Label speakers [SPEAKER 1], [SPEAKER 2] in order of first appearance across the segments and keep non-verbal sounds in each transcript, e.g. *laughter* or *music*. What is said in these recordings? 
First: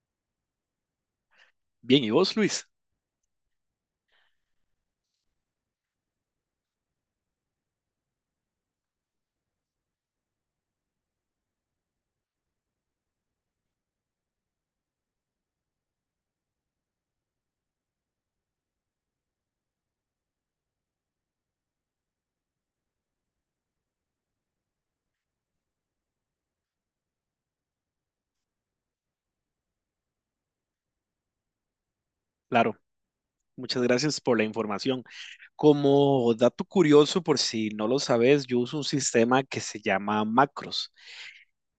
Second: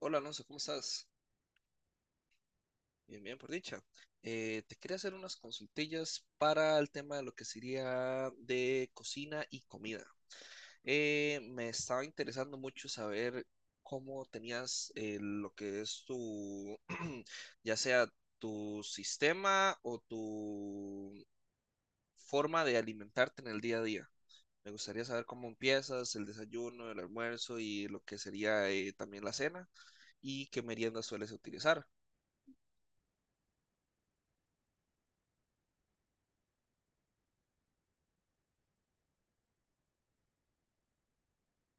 [SPEAKER 1] Hola Alonso, ¿cómo estás?
[SPEAKER 2] Bien, ¿y vos, Luis?
[SPEAKER 1] Bien, bien, por dicha. Te quería hacer unas consultillas para el tema de lo que sería de cocina y comida. Me estaba interesando mucho saber cómo tenías lo que es tu, *clears throat* ya sea tu sistema o tu forma de alimentarte en el día a día. Me gustaría saber cómo empiezas el desayuno, el almuerzo y lo que sería también la cena y qué meriendas sueles utilizar.
[SPEAKER 2] Claro, muchas gracias por la información. Como dato curioso, por si no lo sabes, yo uso un sistema que se llama macros,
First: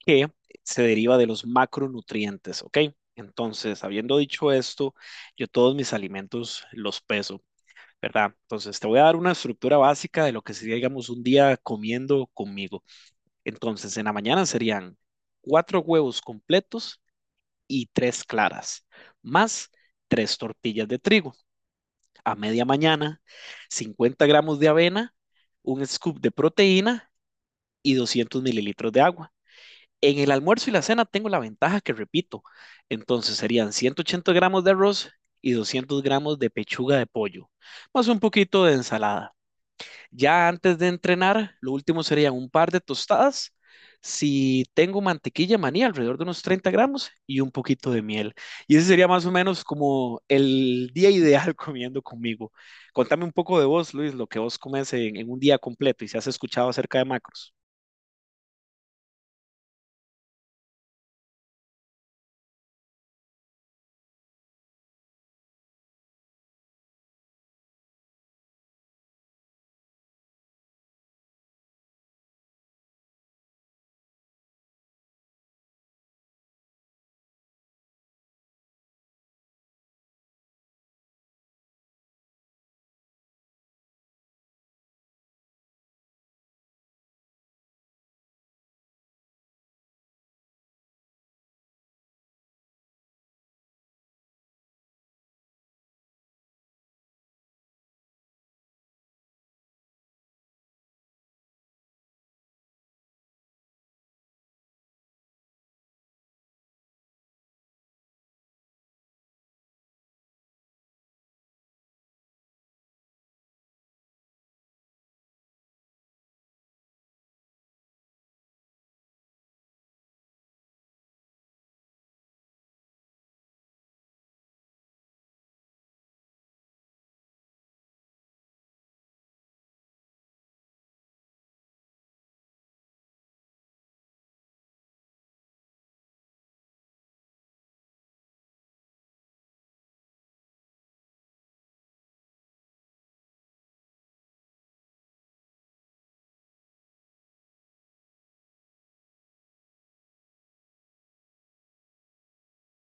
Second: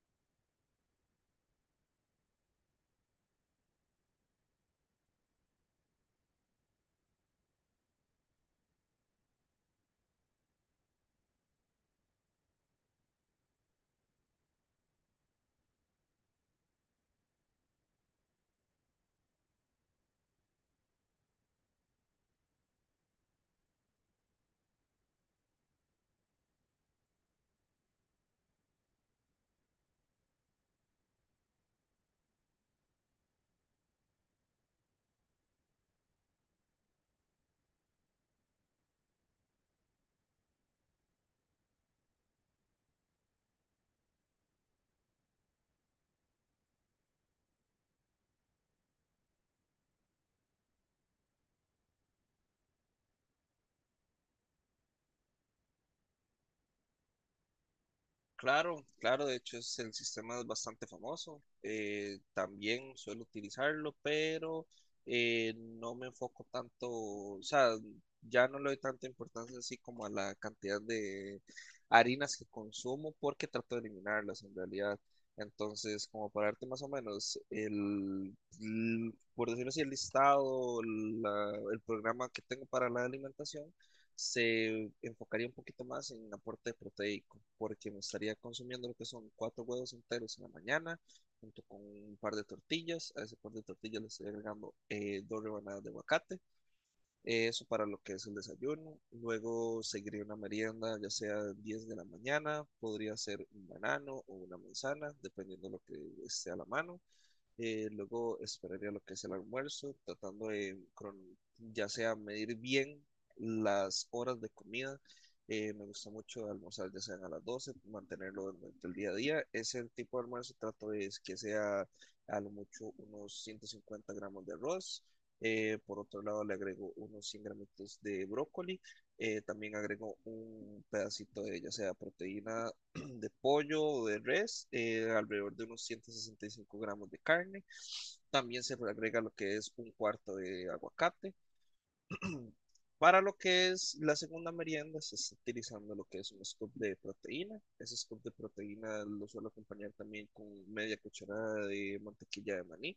[SPEAKER 2] que se deriva de los macronutrientes, ¿ok? Entonces, habiendo dicho esto, yo todos mis alimentos los peso, ¿verdad? Entonces, te voy a dar una estructura básica de lo que sería, digamos, un día comiendo conmigo. Entonces, en la mañana serían cuatro huevos completos y tres claras, más tres tortillas de trigo. A media mañana, 50 gramos de avena, un scoop de proteína y 200 mililitros de agua. En el almuerzo y la cena tengo la ventaja que repito, entonces serían 180 gramos de arroz y 200 gramos de pechuga de pollo, más un poquito de ensalada. Ya antes de entrenar, lo último serían un par de tostadas. Si tengo mantequilla maní, alrededor de unos 30 gramos y un poquito de miel. Y ese sería más o menos como el día ideal *laughs* comiendo conmigo. Contame un poco de vos, Luis, lo que vos comes en un día completo y si has escuchado acerca de macros.
[SPEAKER 1] Claro, claro, de hecho es, el sistema es bastante famoso. También suelo utilizarlo, pero no me enfoco tanto, o sea, ya no le doy tanta importancia así como a la cantidad de harinas que consumo porque trato de eliminarlas en realidad. Entonces, como para darte más o menos el, por decirlo así, el listado, el programa que tengo para la alimentación se enfocaría un poquito más en aporte proteico, porque me estaría consumiendo lo que son cuatro huevos enteros en la mañana, junto con un par de tortillas. A ese par de tortillas le estoy agregando dos rebanadas de aguacate, eso para lo que es el desayuno. Luego seguiría una merienda, ya sea 10 de la mañana, podría ser un banano o una manzana, dependiendo de lo que esté a la mano. Luego esperaría lo que es el almuerzo, tratando de, ya sea medir bien las horas de comida. Me gusta mucho almorzar ya sea a las doce, mantenerlo durante el día a día. Ese tipo de almuerzo trato de es que sea a lo mucho unos 150 gramos de arroz. Por otro lado, le agrego unos 100 gramitos de brócoli. También agrego un pedacito de ya sea proteína de pollo o de res, alrededor de unos 165 gramos de carne. También se le agrega lo que es un cuarto de aguacate. *clears throat* Para lo que es la segunda merienda, se está utilizando lo que es un scoop de proteína. Ese scoop de proteína lo suelo acompañar también con media cucharada de mantequilla de maní.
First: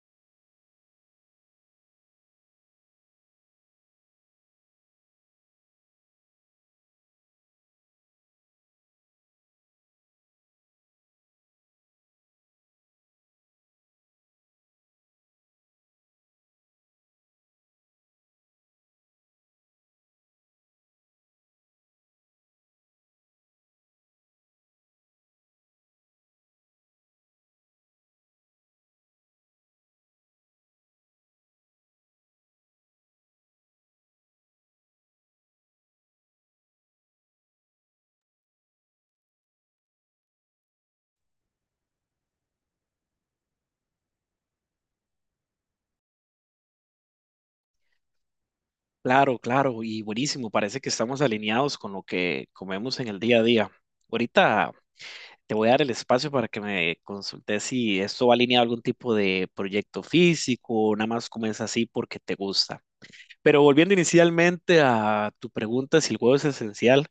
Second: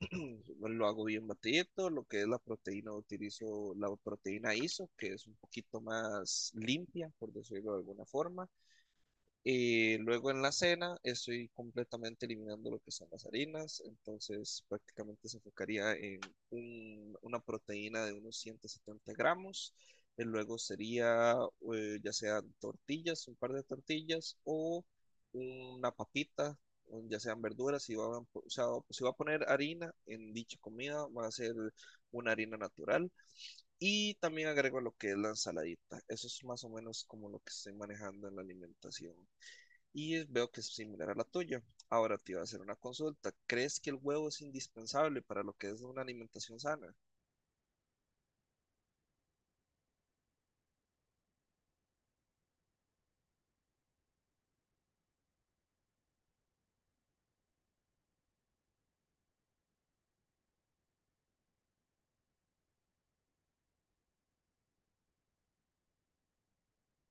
[SPEAKER 1] *clears throat* Lo hago bien batidito. Lo que es la proteína, utilizo la proteína ISO, que es un poquito más limpia, por decirlo de alguna forma. Y luego en la cena estoy completamente eliminando lo que son las harinas, entonces prácticamente se enfocaría en una proteína de unos 170 gramos. Y luego sería ya sean tortillas, un par de tortillas o una papita, o ya sean verduras. Si va a, o sea, si va a poner harina en dicha comida, va a ser una harina natural. Y también agrego lo que es la ensaladita. Eso es más o menos como lo que estoy manejando en la alimentación y veo que es similar a la tuya. Ahora te iba a hacer una consulta. ¿Crees que el huevo es indispensable para lo que es una alimentación sana?
[SPEAKER 2] Claro, claro, y buenísimo. Parece que estamos alineados con lo que comemos en el día a día. Ahorita te voy a dar el espacio para que me consultes si esto va alineado a algún tipo de proyecto físico o nada más comienza así porque te gusta. Pero volviendo inicialmente a tu pregunta, si el huevo es esencial,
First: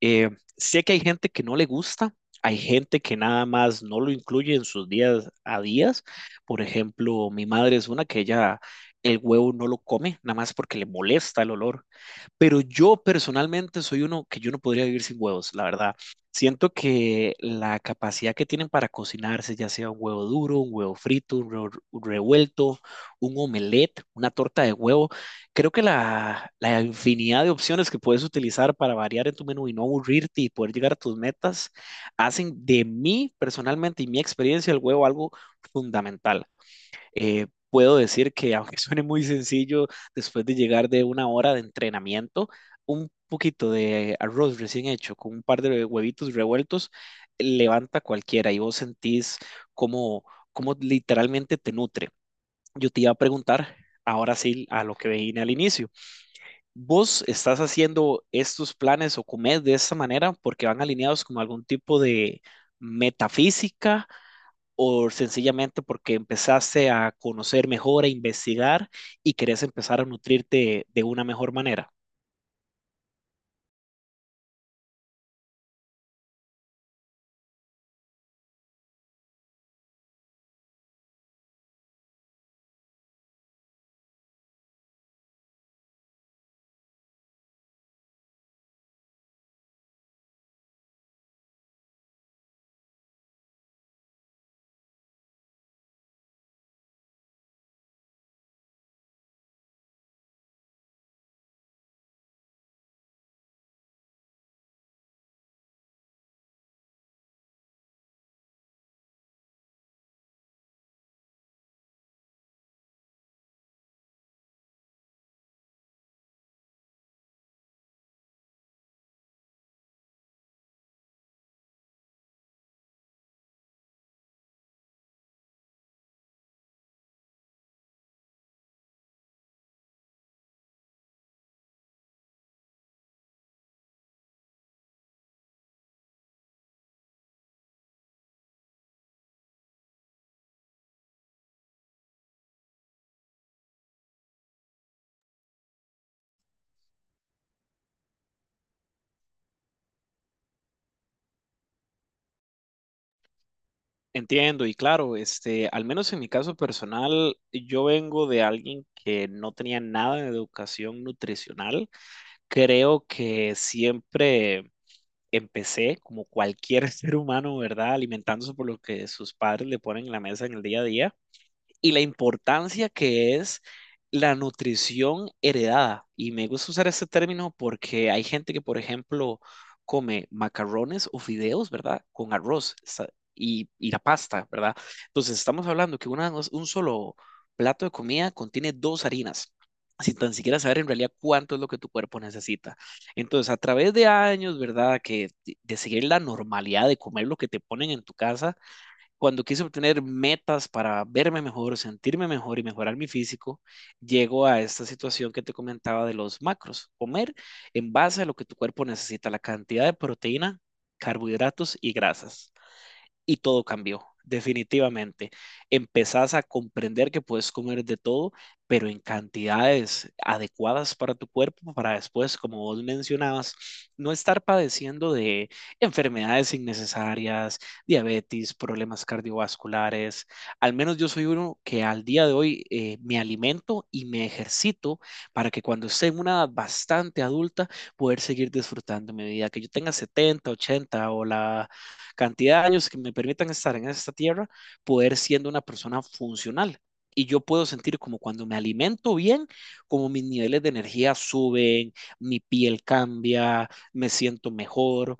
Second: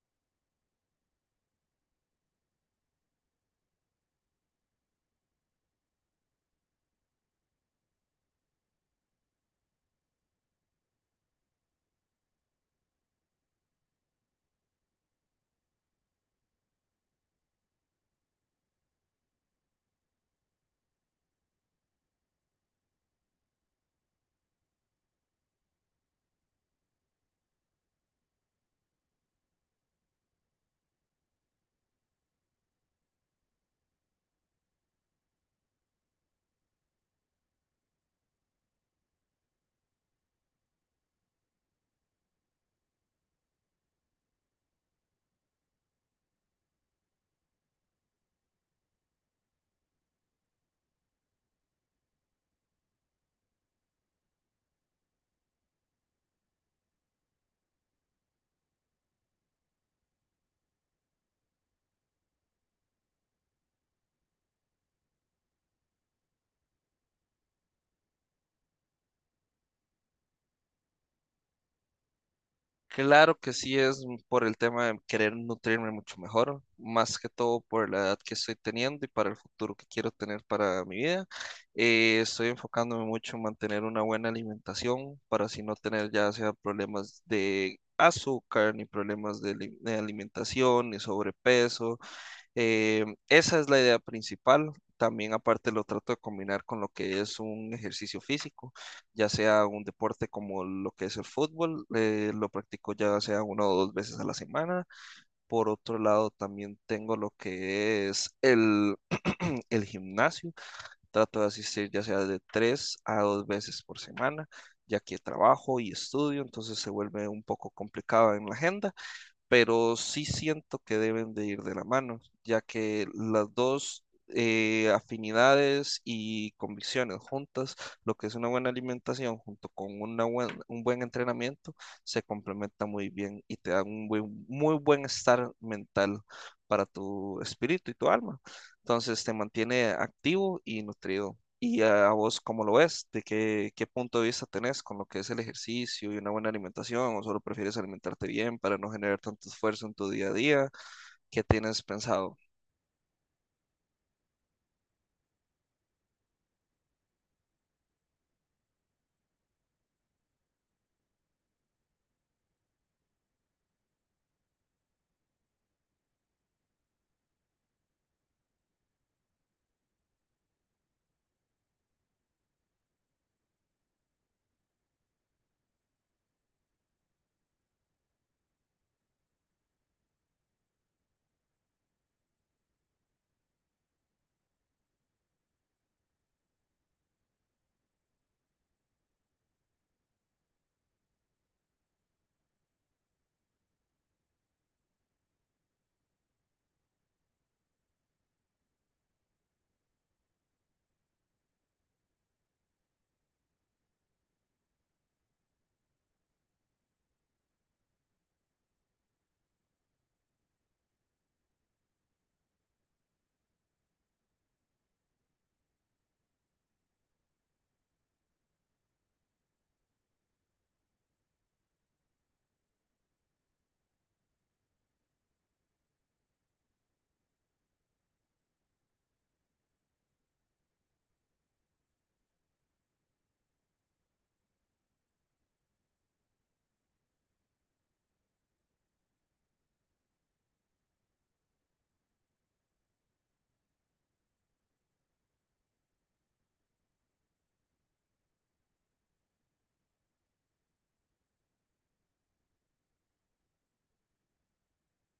[SPEAKER 2] eh, sé que hay gente que no le gusta, hay gente que nada más no lo incluye en sus días a días. Por ejemplo, mi madre es una que ella el huevo no lo come, nada más porque le molesta el olor. Pero yo personalmente soy uno que yo no podría vivir sin huevos, la verdad. Siento que la capacidad que tienen para cocinarse, ya sea un huevo duro, un huevo frito, un huevo revuelto, un omelette, una torta de huevo, creo que la infinidad de opciones que puedes utilizar para variar en tu menú y no aburrirte y poder llegar a tus metas, hacen de mí personalmente y mi experiencia el huevo algo fundamental. Puedo decir que, aunque *laughs* suene muy sencillo, después de llegar de una hora de entrenamiento, un poquito de arroz recién hecho con un par de huevitos revueltos, levanta cualquiera y vos sentís cómo, cómo literalmente te nutre. Yo te iba a preguntar, ahora sí, a lo que vine al inicio. ¿Vos estás haciendo estos planes o comés de esta manera porque van alineados con algún tipo de metafísica o sencillamente porque empezaste a conocer mejor, a investigar y querés empezar a nutrirte de una mejor manera?
[SPEAKER 1] Claro que sí, es por el tema de querer nutrirme mucho mejor, más que todo por la edad que estoy teniendo y para el futuro que quiero tener para mi vida. Estoy enfocándome mucho en mantener una buena alimentación para así no tener ya sea problemas de azúcar, ni problemas de, de alimentación, ni sobrepeso. Esa es la idea principal. También aparte lo trato de combinar con lo que es un ejercicio físico, ya sea un deporte como lo que es el fútbol, lo practico ya sea una o dos veces a la semana. Por otro lado, también tengo lo que es *clears throat* el gimnasio, trato de asistir ya sea de tres a dos veces por semana, ya que trabajo y estudio, entonces se vuelve un poco complicado en la agenda, pero sí siento que deben de ir de la mano, ya que las dos afinidades y convicciones juntas, lo que es una buena alimentación junto con una un buen entrenamiento, se complementa muy bien y te da un muy buen estar mental para tu espíritu y tu alma. Entonces te mantiene activo y nutrido. ¿Y a vos cómo lo ves? ¿De qué, qué punto de vista tenés con lo que es el ejercicio y una buena alimentación? ¿O solo prefieres alimentarte bien para no generar tanto esfuerzo en tu día a día? ¿Qué tienes pensado?
[SPEAKER 2] Entiendo, y claro, este, al menos en mi caso personal, yo vengo de alguien que no tenía nada de educación nutricional. Creo que siempre empecé, como cualquier *laughs* ser humano, ¿verdad? Alimentándose por lo que sus padres le ponen en la mesa en el día a día. Y la importancia que es la nutrición heredada. Y me gusta usar este término porque hay gente que, por ejemplo, come macarrones o fideos, ¿verdad? Con arroz y la pasta, ¿verdad? Entonces estamos hablando que un solo plato de comida contiene dos harinas. Sin tan siquiera saber en realidad cuánto es lo que tu cuerpo necesita. Entonces, a través de años, ¿verdad? Que de seguir la normalidad de comer lo que te ponen en tu casa, cuando quise obtener metas para verme mejor, sentirme mejor y mejorar mi físico, llego a esta situación que te comentaba de los macros. Comer en base a lo que tu cuerpo necesita, la cantidad de proteína, carbohidratos y grasas y todo cambió, definitivamente. Empezás a comprender que puedes comer de todo, pero en cantidades adecuadas para tu cuerpo, para después, como vos mencionabas, no estar padeciendo de enfermedades innecesarias, diabetes, problemas cardiovasculares. Al menos yo soy uno que al día de hoy me alimento y me ejercito para que cuando esté en una edad bastante adulta, poder seguir disfrutando mi vida, que yo tenga 70, 80 o la cantidad de años que me permitan estar en esta tierra, poder siendo una persona funcional. Y yo puedo sentir como cuando me alimento bien, como mis niveles de energía suben, mi piel cambia, me siento mejor.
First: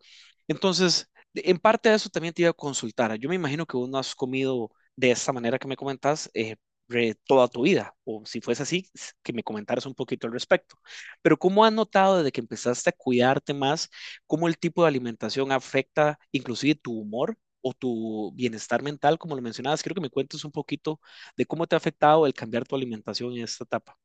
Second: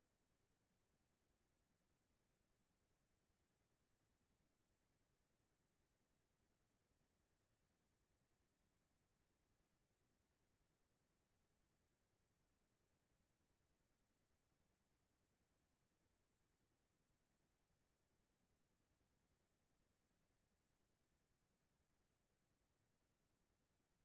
[SPEAKER 2] Entonces, en parte de eso también te iba a consultar. Yo me imagino que vos no has comido de esta manera que me comentas toda tu vida, o si fuese así, que me comentaras un poquito al respecto. Pero ¿cómo has notado desde que empezaste a cuidarte más cómo el tipo de alimentación afecta inclusive tu humor o tu bienestar mental, como lo mencionabas? Quiero que me cuentes un poquito de cómo te ha afectado el cambiar tu alimentación en esta etapa.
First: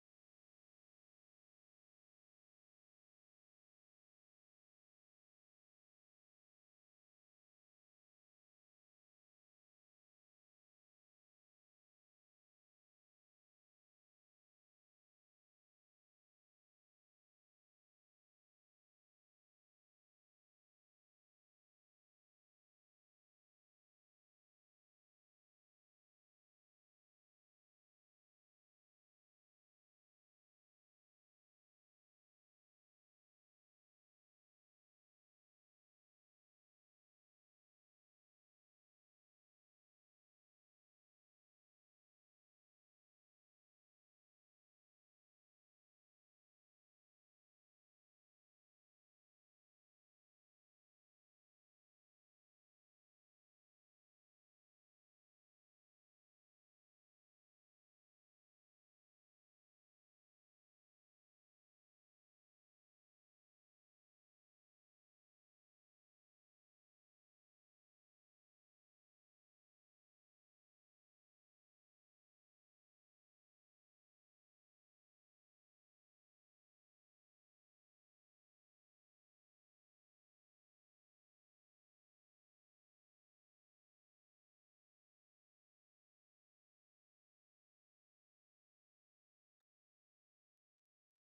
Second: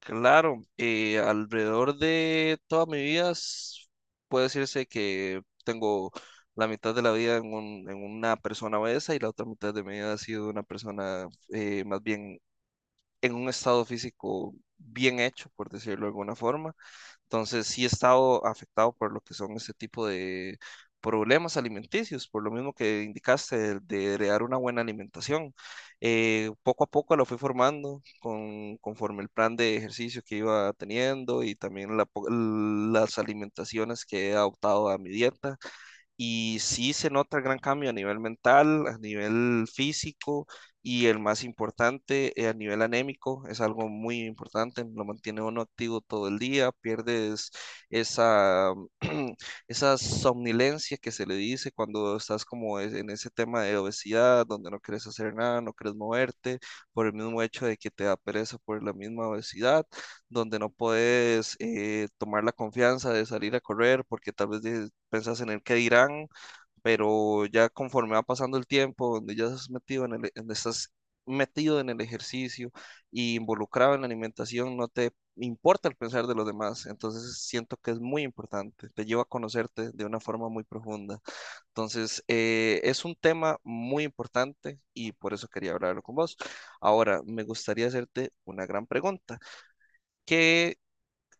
[SPEAKER 1] Claro, alrededor de toda mi vida puede decirse que tengo la mitad de la vida en, en una persona obesa y la otra mitad de mi vida ha sido una persona más bien en un estado físico bien hecho, por decirlo de alguna forma. Entonces sí he estado afectado por lo que son este tipo de problemas alimenticios, por lo mismo que indicaste, de crear una buena alimentación. Poco a poco lo fui formando con, conforme el plan de ejercicio que iba teniendo y también la las alimentaciones que he adoptado a mi dieta. Y sí se nota el gran cambio a nivel mental, a nivel físico y el más importante, a nivel anémico. Es algo muy importante, lo mantiene uno activo todo el día, pierdes esa, *clears throat* esa somnolencia que se le dice cuando estás como en ese tema de obesidad, donde no quieres hacer nada, no quieres moverte, por el mismo hecho de que te da pereza por la misma obesidad, donde no puedes tomar la confianza de salir a correr porque tal vez pensás en el qué dirán, pero ya conforme va pasando el tiempo, donde ya estás metido en el, estás metido en el ejercicio y involucrado en la alimentación, no te importa el pensar de los demás, entonces siento que es muy importante, te lleva a conocerte de una forma muy profunda. Entonces, es un tema muy importante y por eso quería hablarlo con vos. Ahora, me gustaría hacerte una gran pregunta. ¿Qué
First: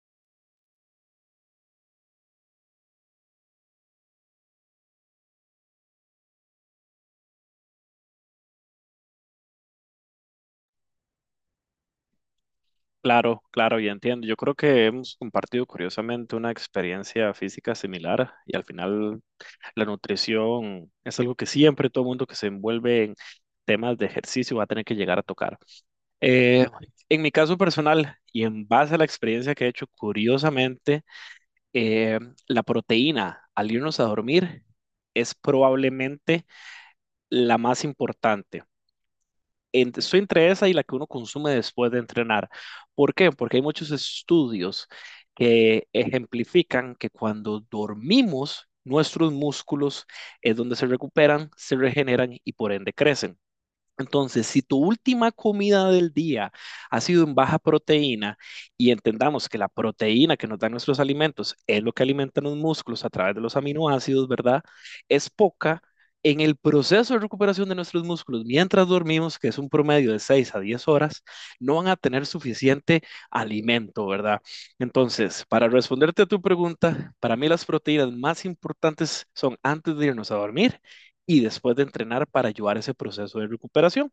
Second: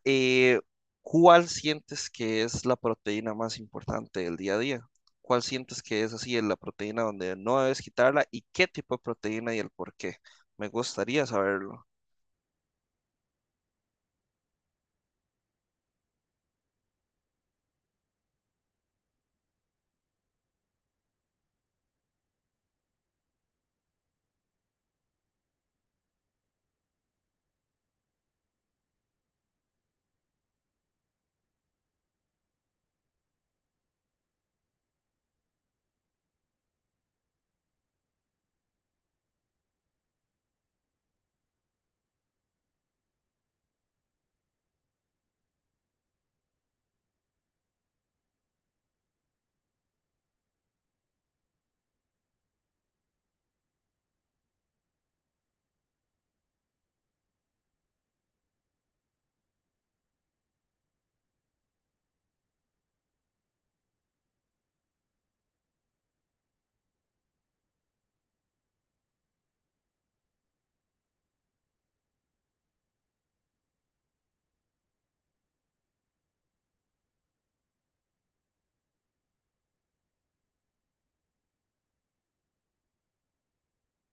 [SPEAKER 1] eh, ¿cuál sientes que es la proteína más importante del día a día? ¿Cuál sientes que es así, la proteína donde no debes quitarla y qué tipo de proteína y el por qué? Me gustaría saberlo.
[SPEAKER 2] Claro, claro, ya entiendo. Yo creo que hemos compartido curiosamente una experiencia física similar y al final la nutrición es algo que siempre todo mundo que se envuelve en temas de ejercicio va a tener que llegar a tocar. Eh, en mi caso personal y en base a la experiencia que he hecho, curiosamente, eh, la proteína al irnos a dormir es probablemente la más importante. Estoy entre esa y la que uno consume después de entrenar. ¿Por qué? Porque hay muchos estudios que ejemplifican que cuando dormimos, nuestros músculos es donde se recuperan, se regeneran y por ende crecen. Entonces, si tu última comida del día ha sido en baja proteína y entendamos que la proteína que nos dan nuestros alimentos es lo que alimentan los músculos a través de los aminoácidos, ¿verdad? Es poca. En el proceso de recuperación de nuestros músculos, mientras dormimos, que es un promedio de 6 a 10 horas, no van a tener suficiente alimento, ¿verdad? Entonces, para responderte a tu pregunta, para mí las proteínas más importantes son antes de irnos a dormir y después de entrenar para ayudar a ese proceso de recuperación.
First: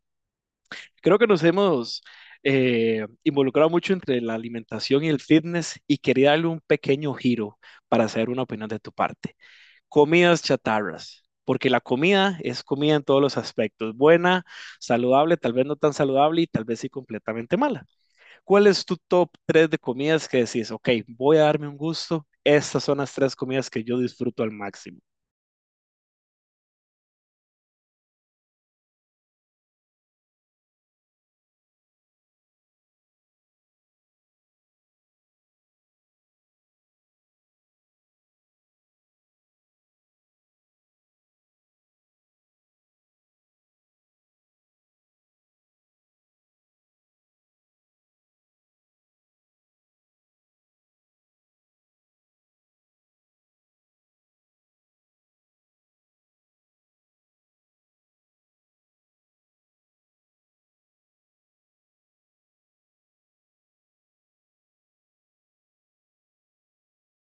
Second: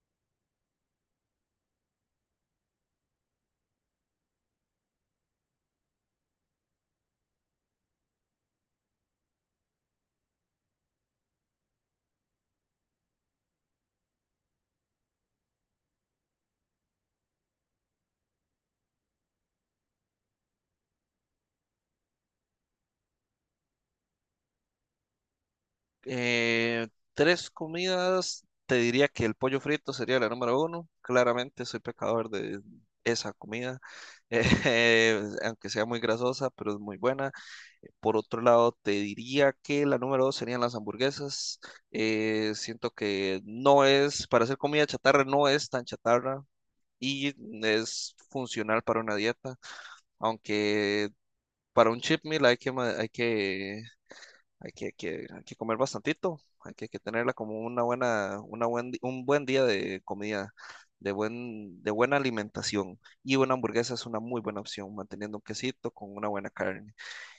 [SPEAKER 2] Creo que nos hemos involucrado mucho entre la alimentación y el fitness y quería darle un pequeño giro para hacer una opinión de tu parte. Comidas chatarras, porque la comida es comida en todos los aspectos, buena, saludable, tal vez no tan saludable y tal vez sí completamente mala. ¿Cuál es tu top 3 de comidas que decís, ok, voy a darme un gusto? Estas son las tres comidas que yo disfruto al máximo.
[SPEAKER 1] Eh, Tres comidas, te diría que el pollo frito sería la número uno. Claramente soy pecador de esa comida, *laughs* aunque sea muy grasosa, pero es muy buena. Por otro lado, te diría que la número dos serían las hamburguesas. Siento que no es, para hacer comida chatarra, no es tan chatarra y es funcional para una dieta, aunque para un cheat meal hay que comer bastantito, hay que tenerla como una buena, un buen día de comida, de buena alimentación. Y una hamburguesa es una muy buena opción, manteniendo un quesito con una buena carne.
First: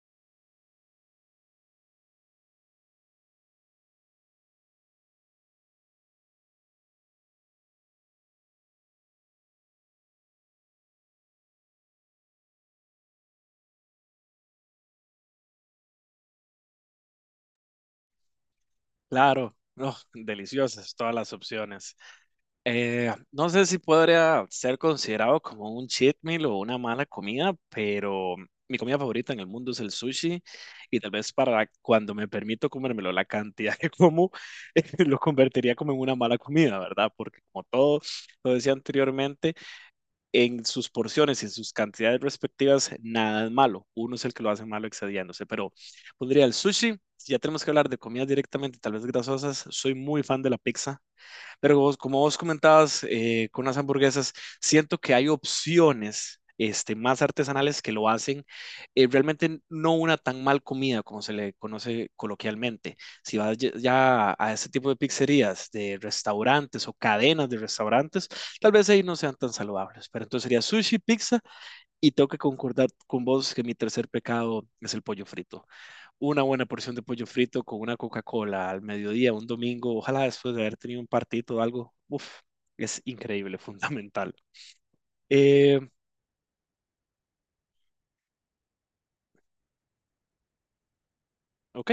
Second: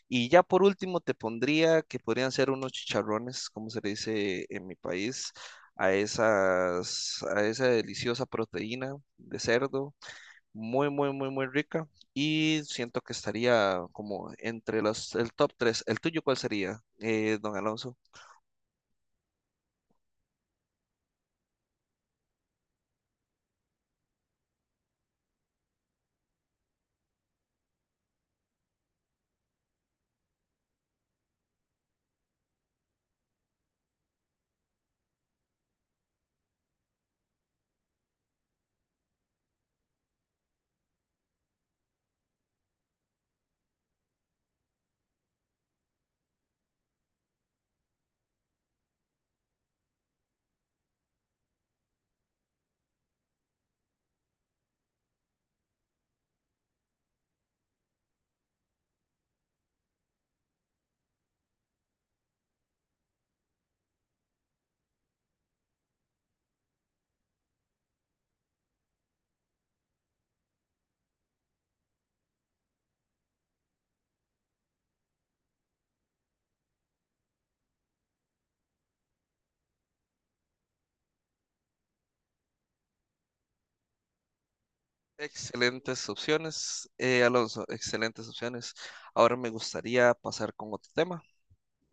[SPEAKER 1] Y ya por último te pondría que podrían ser unos chicharrones, como se le dice en mi país, a esas, a esa deliciosa proteína de cerdo, muy, muy, muy, muy rica. Y siento que estaría como entre los, el top tres. ¿El tuyo cuál sería, don Alonso?
[SPEAKER 2] Claro, no, deliciosas todas las opciones. No sé si podría ser considerado como un cheat meal o una mala comida, pero mi comida favorita en el mundo es el sushi y tal vez para cuando me permito comérmelo, la cantidad que como *laughs* lo convertiría como en una mala comida, ¿verdad? Porque como todo lo decía anteriormente, en sus porciones y en sus cantidades respectivas, nada es malo. Uno es el que lo hace malo excediéndose, pero pondría el sushi. Si ya tenemos que hablar de comidas directamente, tal vez grasosas, soy muy fan de la pizza. Pero vos- como vos comentabas con las hamburguesas, siento que hay opciones este, más artesanales que lo hacen realmente no una tan mal comida como se le conoce coloquialmente. Si vas ya a ese tipo de pizzerías, de restaurantes o cadenas de restaurantes, tal vez ahí no sean tan saludables. Pero entonces sería sushi, pizza y tengo que concordar con vos que mi tercer pecado es el pollo frito. Una buena porción de pollo frito con una Coca-Cola al mediodía, un domingo, ojalá después de haber tenido un partido o algo, uf, es increíble, *laughs* fundamental. Eh,
[SPEAKER 1] Excelentes opciones, Alonso, excelentes opciones. Ahora me gustaría pasar con otro tema.
[SPEAKER 2] ok,